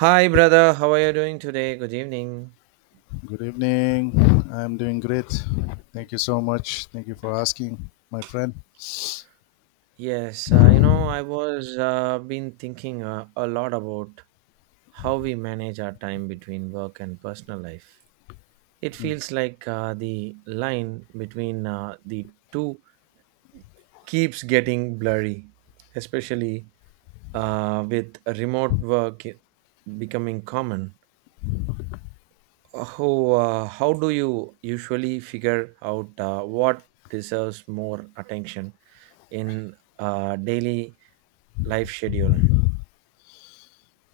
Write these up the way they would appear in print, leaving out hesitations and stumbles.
Hi, brother. How are you doing today? Good evening. Good evening. I'm doing great. Thank you so much. Thank you for asking, my friend. I was been thinking a lot about how we manage our time between work and personal life. It Mm. feels like the line between the two keeps getting blurry, especially with remote work becoming common. How how do you usually figure out what deserves more attention in daily life schedule.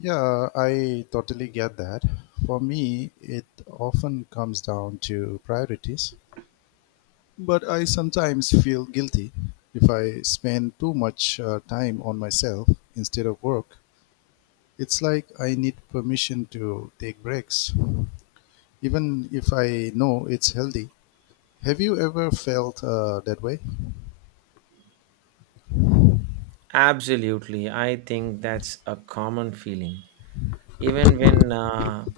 Yeah, I totally get that. For me, it often comes down to priorities, but I sometimes feel guilty if I spend too much time on myself instead of work. It's like I need permission to take breaks, even if I know it's healthy. Have you ever felt that way? Absolutely, I think that's a common feeling. Even when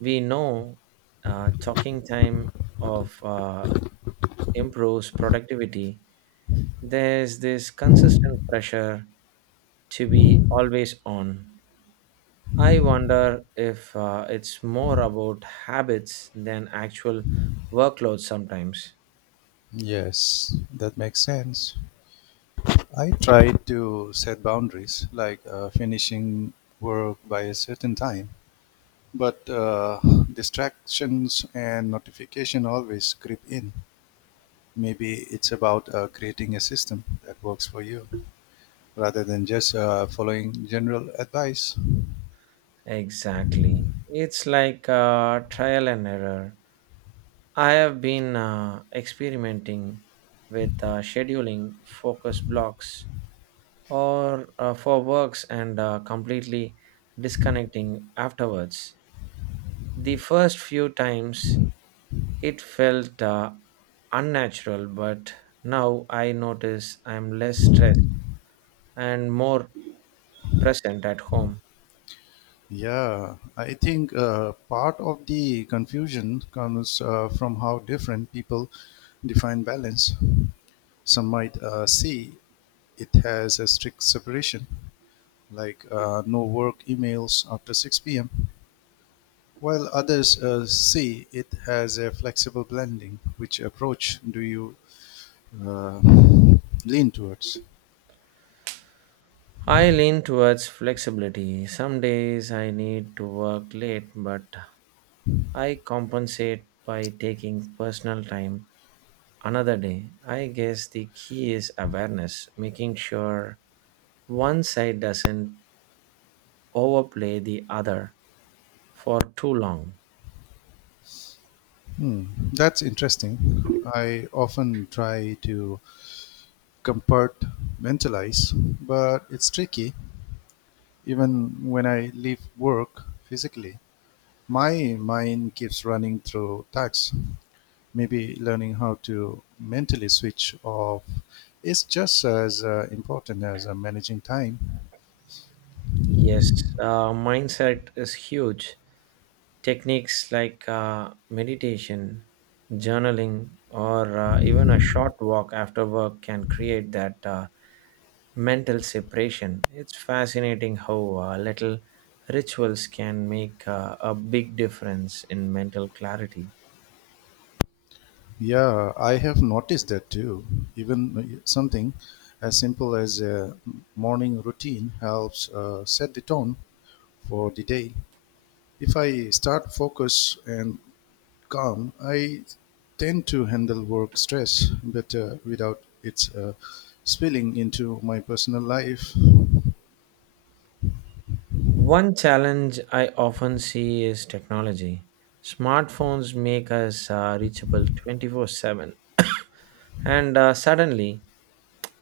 we know talking time of improves productivity, there's this consistent pressure to be always on. I wonder if it's more about habits than actual workload sometimes. Yes, that makes sense. I try to set boundaries, like finishing work by a certain time, but distractions and notification always creep in. Maybe it's about creating a system that works for you rather than just following general advice. Exactly. It's like a trial and error. I have been experimenting with scheduling focus blocks or for works and completely disconnecting afterwards. The first few times it felt unnatural, but now I notice I'm less stressed and more present at home. Yeah, I think part of the confusion comes from how different people define balance. Some might see it has a strict separation, like no work emails after 6 p.m. While others see it has a flexible blending. Which approach do you uh, lean towards? I lean towards flexibility. Some days I need to work late, but I compensate by taking personal time another day. I guess the key is awareness, making sure one side doesn't overplay the other for too long. Hmm, that's interesting. I often try to compartmentalize, but it's tricky. Even when I leave work physically, my mind keeps running through tasks. Maybe learning how to mentally switch off is just as important as managing time. Yes, mindset is huge. Techniques like meditation, journaling, or even a short walk after work can create that. Mental separation. It's fascinating how little rituals can make a big difference in mental clarity. Yeah, I have noticed that too. Even something as simple as a morning routine helps set the tone for the day. If I start focus and calm, I tend to handle work stress better without its spilling into my personal life. One challenge I often see is technology. Smartphones make us reachable 24/7, and suddenly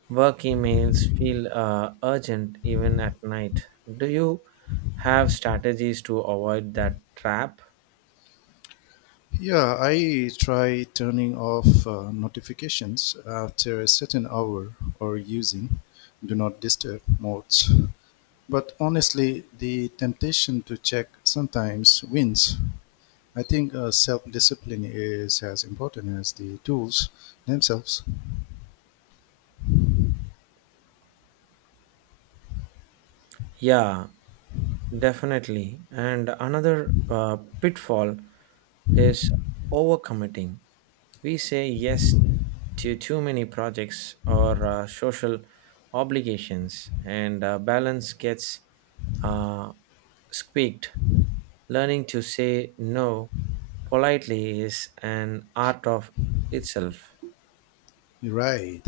work emails feel urgent even at night. Do you have strategies to avoid that trap? Yeah, I try turning off notifications after a certain hour or using do not disturb modes. But honestly, the temptation to check sometimes wins. I think self discipline is as important as the tools themselves. Yeah, definitely. And another pitfall is overcommitting. We say yes to too many projects or social obligations, and balance gets uh, squeaked. Learning to say no politely is an art of itself. Right.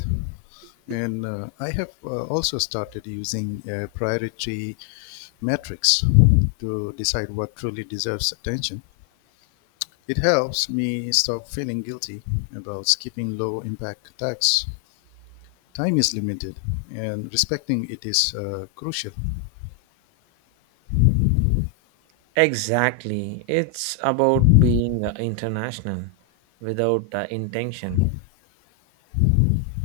And I have also started using a priority matrix to decide what truly deserves attention. It helps me stop feeling guilty about skipping low impact tasks. Time is limited and respecting it is crucial. Exactly. It's about being international without intention.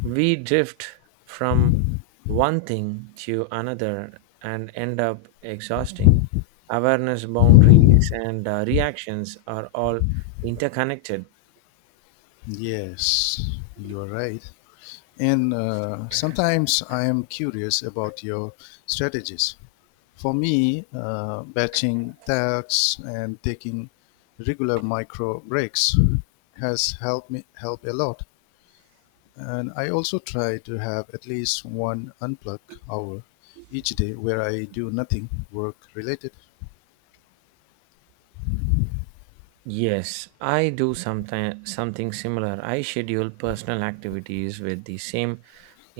We drift from one thing to another and end up exhausting. Awareness, boundaries, and reactions are all interconnected. Yes, you're right. And sometimes I am curious about your strategies. For me, batching tasks and taking regular micro breaks has helped me help a lot. And I also try to have at least one unplug hour each day where I do nothing work related. Yes, I do something similar. I schedule personal activities with the same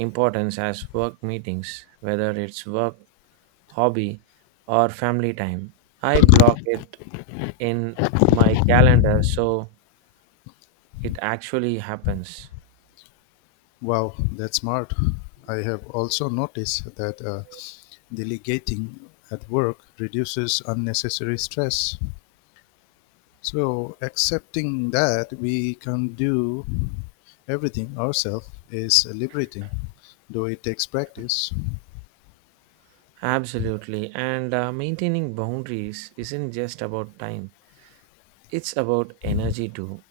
importance as work meetings, whether it's work, hobby, or family time. I block it in my calendar so it actually happens. Wow, that's smart. I have also noticed that delegating at work reduces unnecessary stress. So, accepting that we can do everything ourselves is liberating, though it takes practice. Absolutely. And maintaining boundaries isn't just about time, it's about energy too.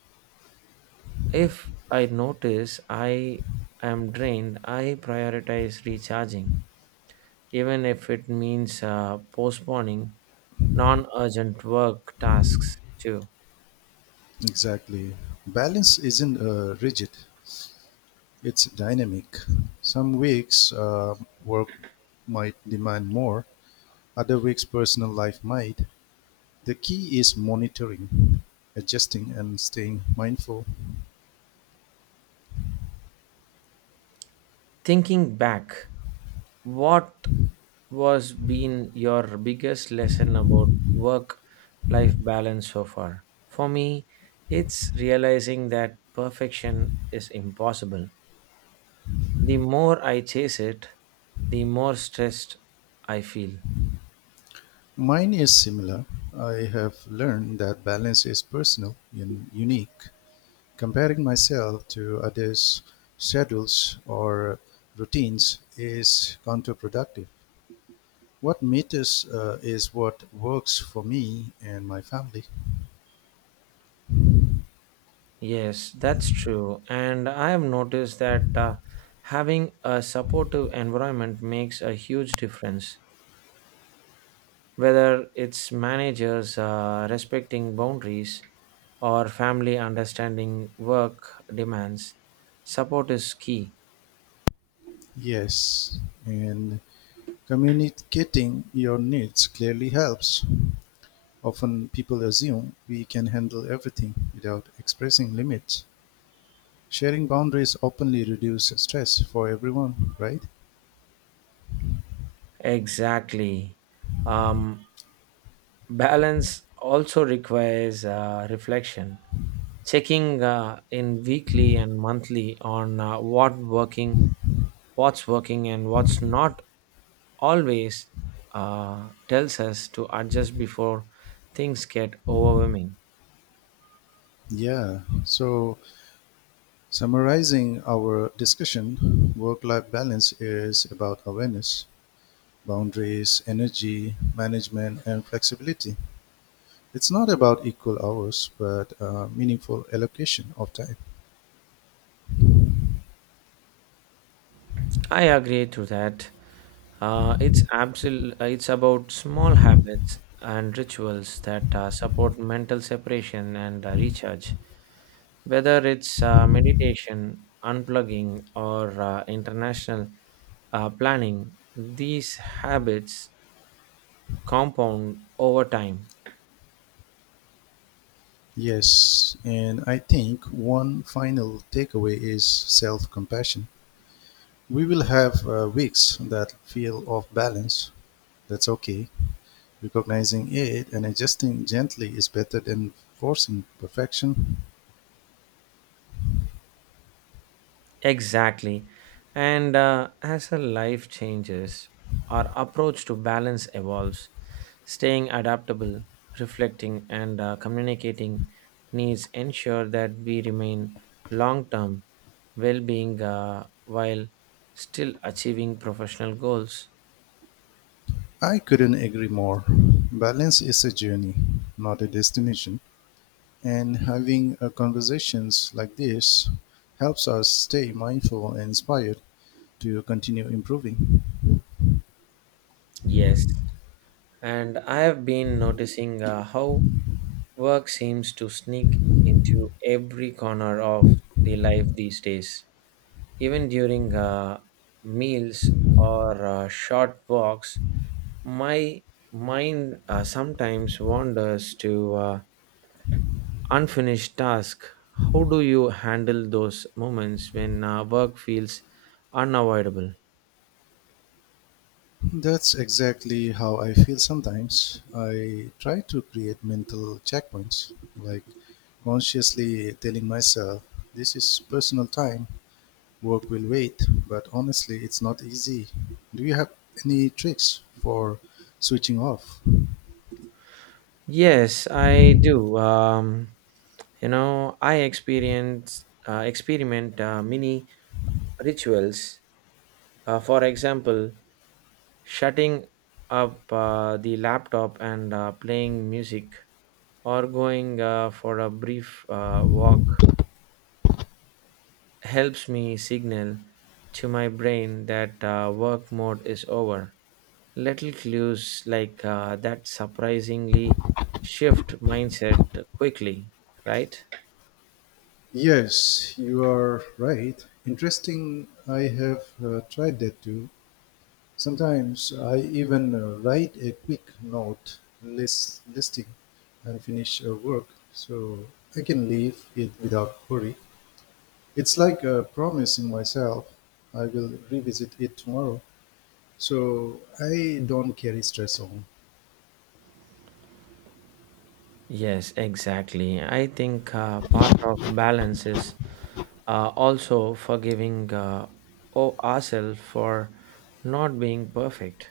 If I notice I am drained, I prioritize recharging, even if it means postponing non urgent work tasks too. Exactly. Balance isn't rigid, it's dynamic. Some weeks work might demand more, other weeks personal life might. The key is monitoring, adjusting, and staying mindful. Thinking back, what was been your biggest lesson about work life balance so far? For me, it's realizing that perfection is impossible. The more I chase it, the more stressed I feel. Mine is similar. I have learned that balance is personal and unique. Comparing myself to others' schedules or routines is counterproductive. What matters is what works for me and my family. Yes, that's true. And I have noticed that having a supportive environment makes a huge difference. Whether it's managers respecting boundaries, or family understanding work demands. Support is key. Yes, and communicating your needs clearly helps. Often people assume we can handle everything without expressing limits. Sharing boundaries openly reduces stress for everyone, right? Exactly. Um, balance also requires reflection, checking in weekly and monthly on what working, what's working, and what's not. Always tells us to adjust before things get overwhelming. Yeah, so summarizing our discussion, work life balance is about awareness, boundaries, energy management, and flexibility. It's not about equal hours, but meaningful allocation of time. I agree to that. It's about small habits and rituals that support mental separation and recharge. Whether it's meditation, unplugging, or international planning, these habits compound over time. Yes, and I think one final takeaway is self compassion. We will have weeks that feel off balance. That's okay. Recognizing it and adjusting gently is better than forcing perfection. Exactly. And as our life changes, our approach to balance evolves. Staying adaptable, reflecting, and communicating needs ensure that we remain long term well being while still achieving professional goals. I couldn't agree more. Balance is a journey, not a destination. And having conversations like this helps us stay mindful and inspired to continue improving. Yes. And I have been noticing how work seems to sneak into every corner of the life these days. Even during meals or short walks, my mind sometimes wanders to unfinished tasks. How do you handle those moments when work feels unavoidable? That's exactly how I feel sometimes. I try to create mental checkpoints, like consciously telling myself, this is personal time, work will wait, but honestly, it's not easy. Do you have any tricks for switching off? Yes, I do. I experience experiment mini rituals. For example, shutting up the laptop and playing music or going for a brief walk helps me signal to my brain that work mode is over. Little clues like that surprisingly shift mindset quickly, right? Yes, you are right. Interesting. I have tried that too. Sometimes I even write a quick note, listing unfinished work so I can leave it without worry. It's like promising myself I will revisit it tomorrow so I don't carry stress on. Yes, exactly. I think part of balance is also forgiving ourselves for not being perfect.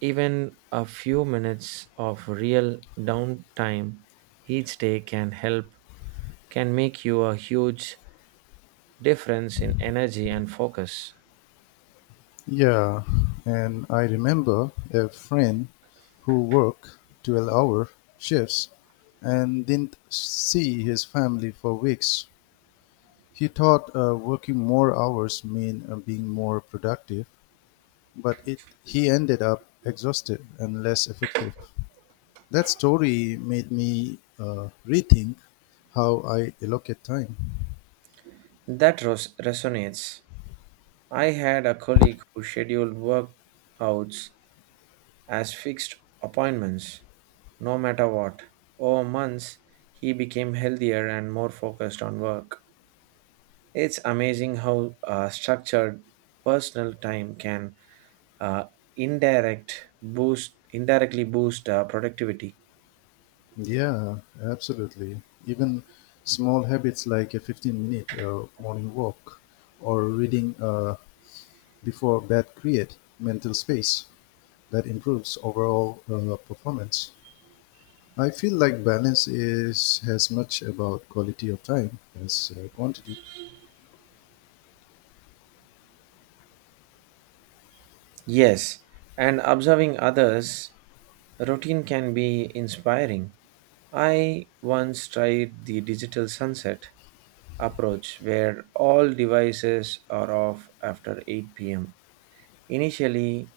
Even a few minutes of real downtime each day can help, can make you a huge difference in energy and focus. Yeah, and I remember a friend who worked 12-hour shifts and didn't see his family for weeks. He thought working more hours meant being more productive, but he ended up exhausted and less effective. That story made me rethink how I allocate time. Resonates. I had a colleague who scheduled workouts as fixed appointments, no matter what. Over months, he became healthier and more focused on work. It's amazing how structured personal time can uh, indirectly boost productivity. Yeah, absolutely. Even small habits like a 15 minute morning walk or reading before bed create mental space that improves overall performance. I feel like balance is as much about quality of time as quantity. Yes, and observing others routine can be inspiring. I once tried the digital sunset approach where all devices are off after 8 p.m. Initially,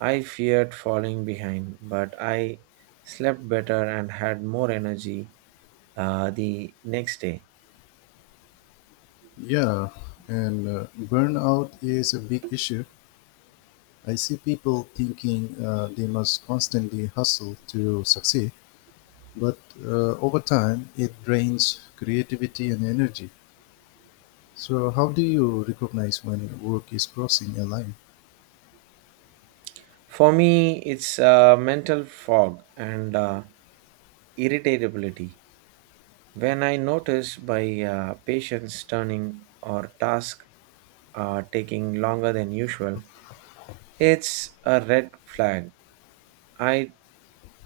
I feared falling behind, but I slept better and had more energy the next day. Yeah, and burnout is a big issue. I see people thinking they must constantly hustle to succeed, but over time it drains creativity and energy. So, how do you recognize when work is crossing a line? For me, it's mental fog and irritability. When I notice my patience turning or task taking longer than usual, it's a red flag. I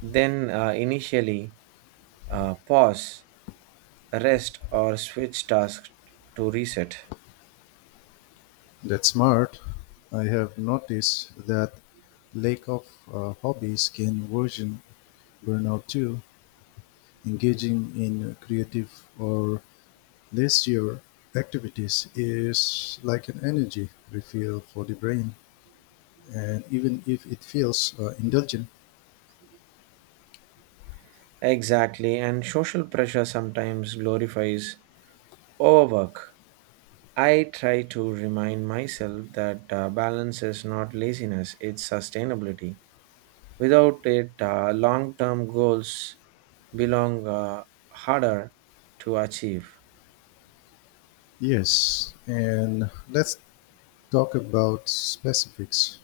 then initially pause, rest, or switch tasks to reset. That's smart. I have noticed that lack of hobbies can worsen burnout too. Engaging in creative or leisure activities is like an energy refill for the brain, and even if it feels indulgent, Exactly, and social pressure sometimes glorifies overwork. I try to remind myself that balance is not laziness, it's sustainability. Without it, long term goals belong harder to achieve. yes. And let's talk about specifics.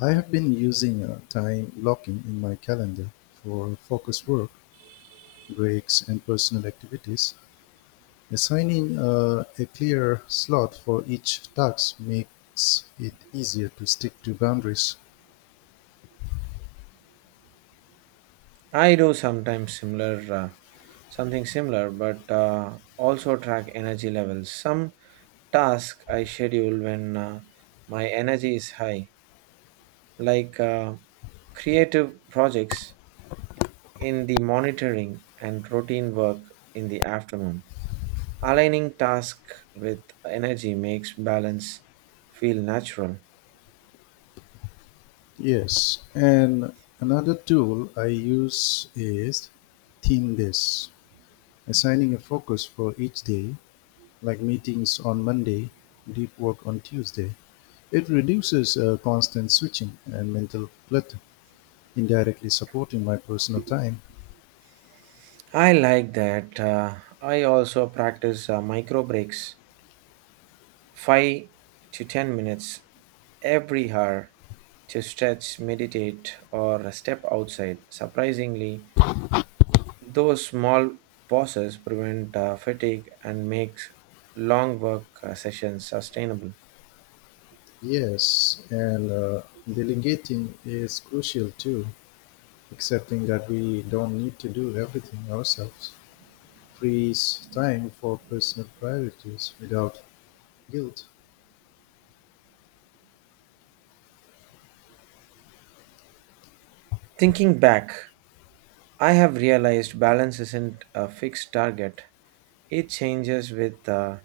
I have been using time blocking in my calendar for focused work, breaks, and personal activities. Assigning a clear slot for each task makes it easier to stick to boundaries. I do sometimes similar, something similar, but also track energy levels. Some tasks I schedule when my energy is high, like creative projects in the monitoring and routine work in the afternoon. Aligning task with energy makes balance feel natural. Yes, and another tool I use is theme days, assigning a focus for each day, like meetings on Monday, deep work on Tuesday. It reduces constant switching and mental clutter, indirectly supporting my personal time. I like that. I also practice micro breaks, 5 to 10 minutes every hour to stretch, meditate, or step outside. Surprisingly, those small pauses prevent fatigue and makes long work sessions sustainable. Yes, and delegating is crucial too, accepting that we don't need to do everything ourselves frees time for personal priorities without guilt. Thinking back, I have realized balance isn't a fixed target. It changes with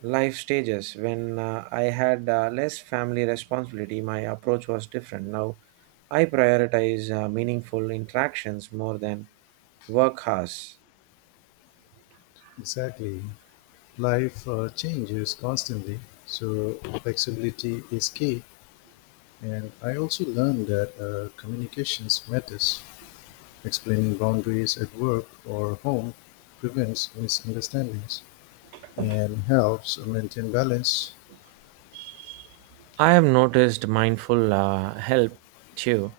life stages. When I had less family responsibility, my approach was different. Now I prioritize meaningful interactions more than work hours. Exactly. Life changes constantly, so flexibility is key. And I also learned that communications matters. Explaining boundaries at work or home prevents misunderstandings and helps maintain balance. I have noticed mindful help too.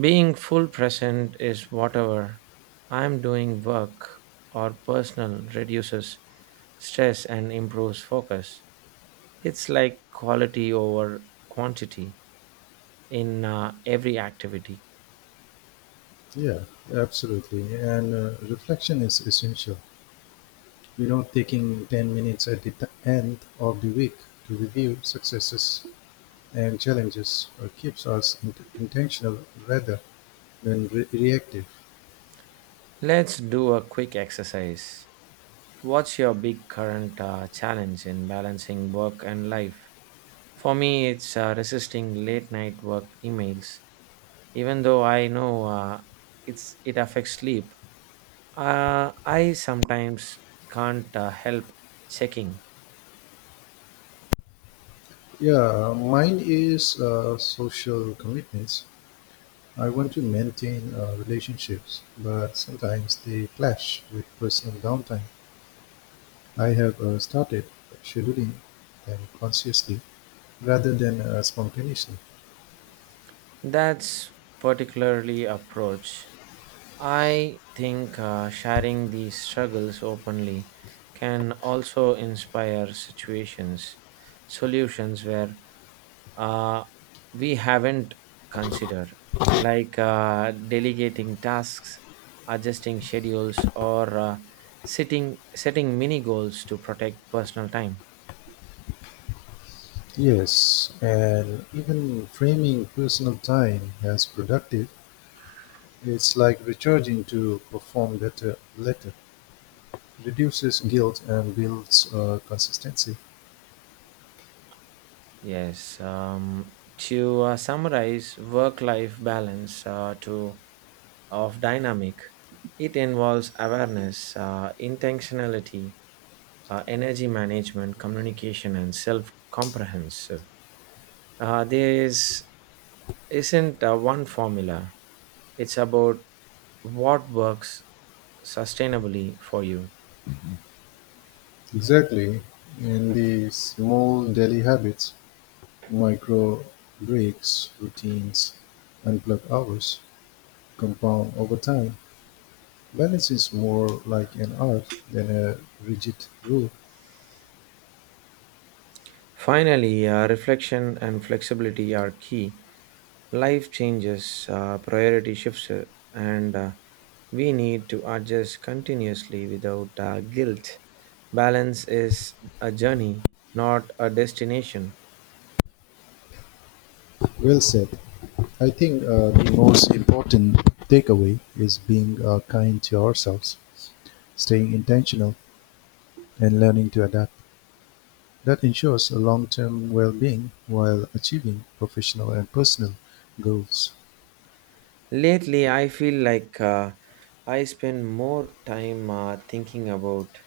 Being full present is whatever I'm doing work or personal reduces stress and improves focus. It's like quality over quantity in every activity. Yeah, absolutely. And reflection is essential. You know, taking 10 minutes at the end of the week to review successes and challenges keeps us intentional rather and reactive. Let's do a quick exercise. What's your big current challenge in balancing work and life? For me, it's resisting late night work emails. Even though I know it affects sleep, I sometimes can't help checking. Yeah, mine is social commitments. I want to maintain relationships, but sometimes they clash with personal downtime. I have started scheduling them consciously rather than spontaneously. That's particularly approach. I think sharing these struggles openly can also solutions where uh, we haven't considered, like delegating tasks, adjusting schedules, or setting mini goals to protect personal time. Yes, and even framing personal time as productive, it's like recharging to perform better later, reduces guilt and builds consistency. Yes. To summarize, work life balance to of dynamic. It involves awareness, intentionality, energy management, communication, and self comprehensive. Uh, there is, isn't one formula, it's about what works sustainably for you. Exactly. And the small daily habits, micro breaks, routines, and plug hours compound over time. Balance is more like an art than a rigid rule. Finally, reflection and flexibility are key. Life changes, priority shifts, and we need to adjust continuously without guilt. Balance is a journey, not a destination. Well said. I think the most important takeaway is being kind to ourselves, staying intentional, and learning to adapt. That ensures a long term well being while achieving professional and personal goals. Lately, I feel like I spend more time thinking about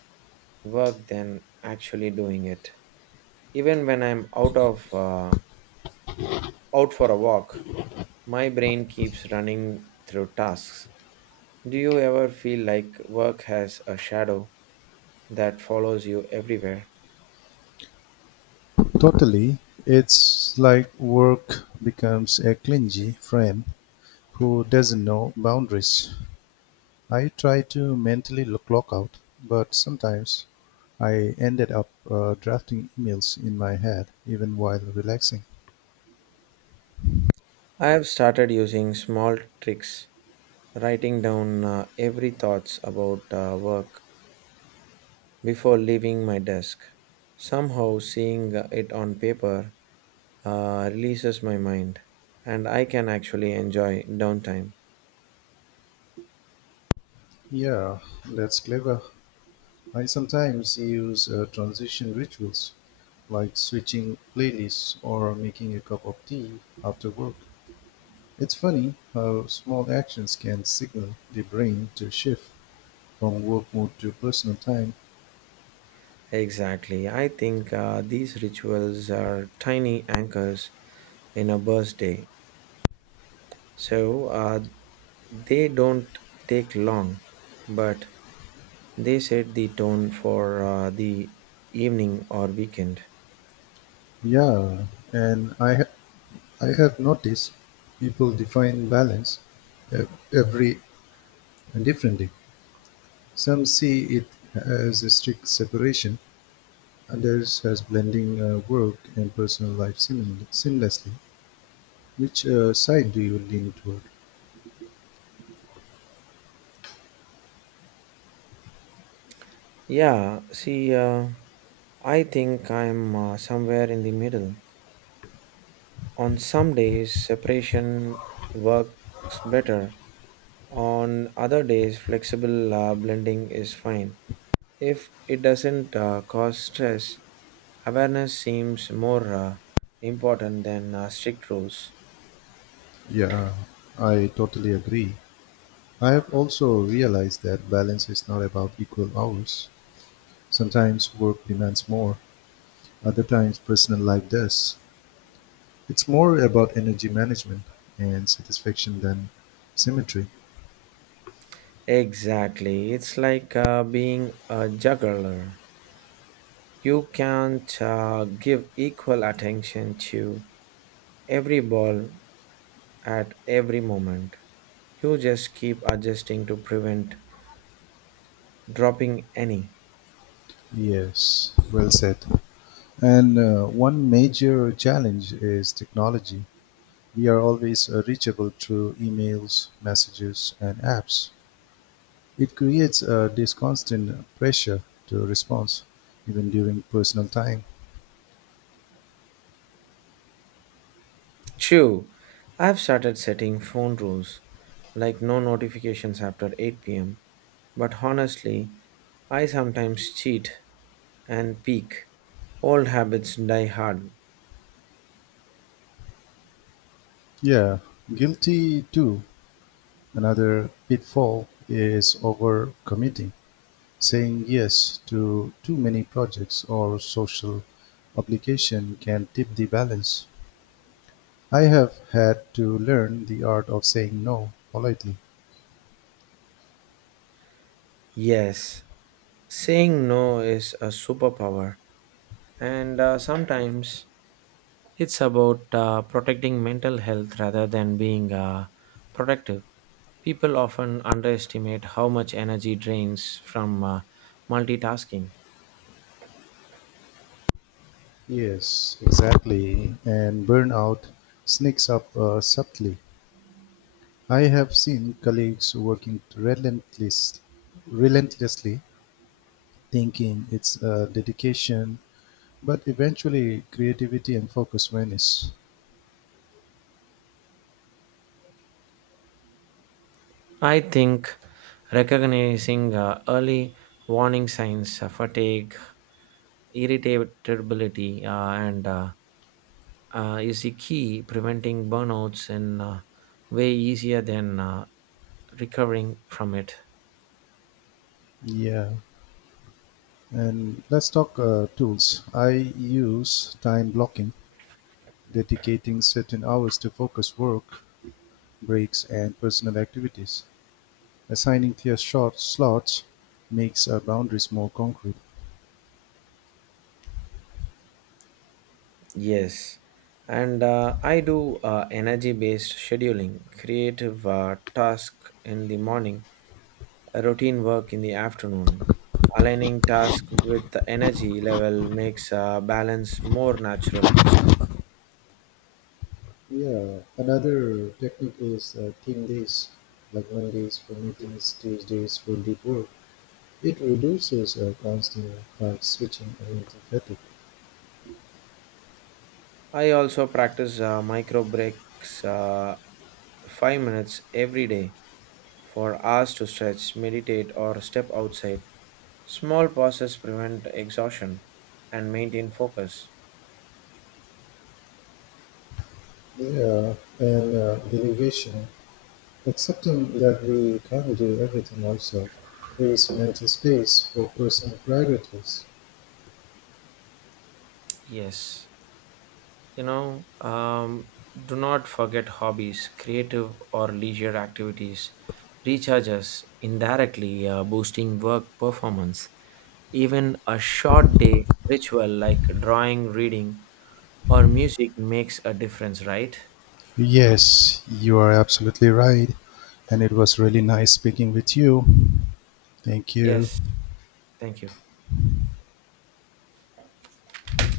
work than actually doing it. Even when I'm out for a walk, my brain keeps running through tasks. Do you ever feel like work has a shadow that follows you everywhere? Totally. It's like work becomes a clingy frame who doesn't know boundaries. I try to mentally clock out, but sometimes I ended up drafting emails in my head even while relaxing. I have started using small tricks, writing down every thoughts about work before leaving my desk. Somehow seeing it on paper releases my mind and I can actually enjoy downtime. Yeah, that's clever. I sometimes use transition rituals like switching playlists or making a cup of tea after work. It's funny how small actions can signal the brain to shift from work mode to personal time. Exactly. I think these rituals are tiny anchors in a birthday. So uh, They don't take long, but they set the tone for the evening or weekend. Yeah, and I have noticed people define balance every differently. Some see it as a strict separation, others as blending work and personal life seamlessly. Which side do you lean toward? Yeah, see, uh, I think I'm somewhere in the middle. On some days, separation works better. On other days, flexible blending is fine. If it doesn't cause stress, awareness seems more important than strict rules. Yeah, I totally agree. I have also realized that balance is not about equal hours. Sometimes work demands more, other times personal life does. It's more about energy management and satisfaction than symmetry. Exactly. It's like being a juggler. You can't give equal attention to every ball at every moment. You just keep adjusting to prevent dropping any. Yes, well said. And one major challenge is technology. We are always reachable through emails, messages, and apps. It creates this constant pressure to respond, even during personal time. True. I've started setting phone rules, like no notifications after 8 pm. But honestly, I sometimes cheat and peek. Old habits die hard. Yeah, guilty too. Another pitfall is overcommitting. Saying yes to too many projects or social obligation can tip the balance. I have had to learn the art of saying no politely. Yes, saying no is a superpower, and sometimes it's about protecting mental health rather than being protective. People often underestimate how much energy drains from multitasking. Yes, exactly. And burnout sneaks up subtly. I have seen colleagues working relentlessly, thinking it's dedication, but eventually creativity and focus vanish. I think recognizing early warning signs, fatigue, irritability, and is the key preventing burnouts in way easier than recovering from it. Yeah. And let's talk tools. I use time blocking, dedicating certain hours to focus work, breaks, and personal activities. Assigning clear short slots makes boundaries more concrete. Yes, and I do energy-based scheduling, creative task in the morning, a routine work in the afternoon. Aligning task with the energy level makes balance more natural. Yeah, another technique is team days, like Mondays for meetings, Tuesdays for deep work. It reduces constant flag switching and mental fatigue. I also practice micro breaks, 5 minutes every day for hours to stretch, meditate, or step outside. Small pauses prevent exhaustion and maintain focus. Yeah, and delegation. Accepting that we can't do everything ourselves, there is limited space for personal priorities. Yes. you know um, do not forget hobbies creative or leisure activities recharge us indirectly boosting work performance, even a short day ritual like drawing, reading, or music makes a difference, right? Yes, you are absolutely right. And it was really nice speaking with you. Thank you. Yes, thank you.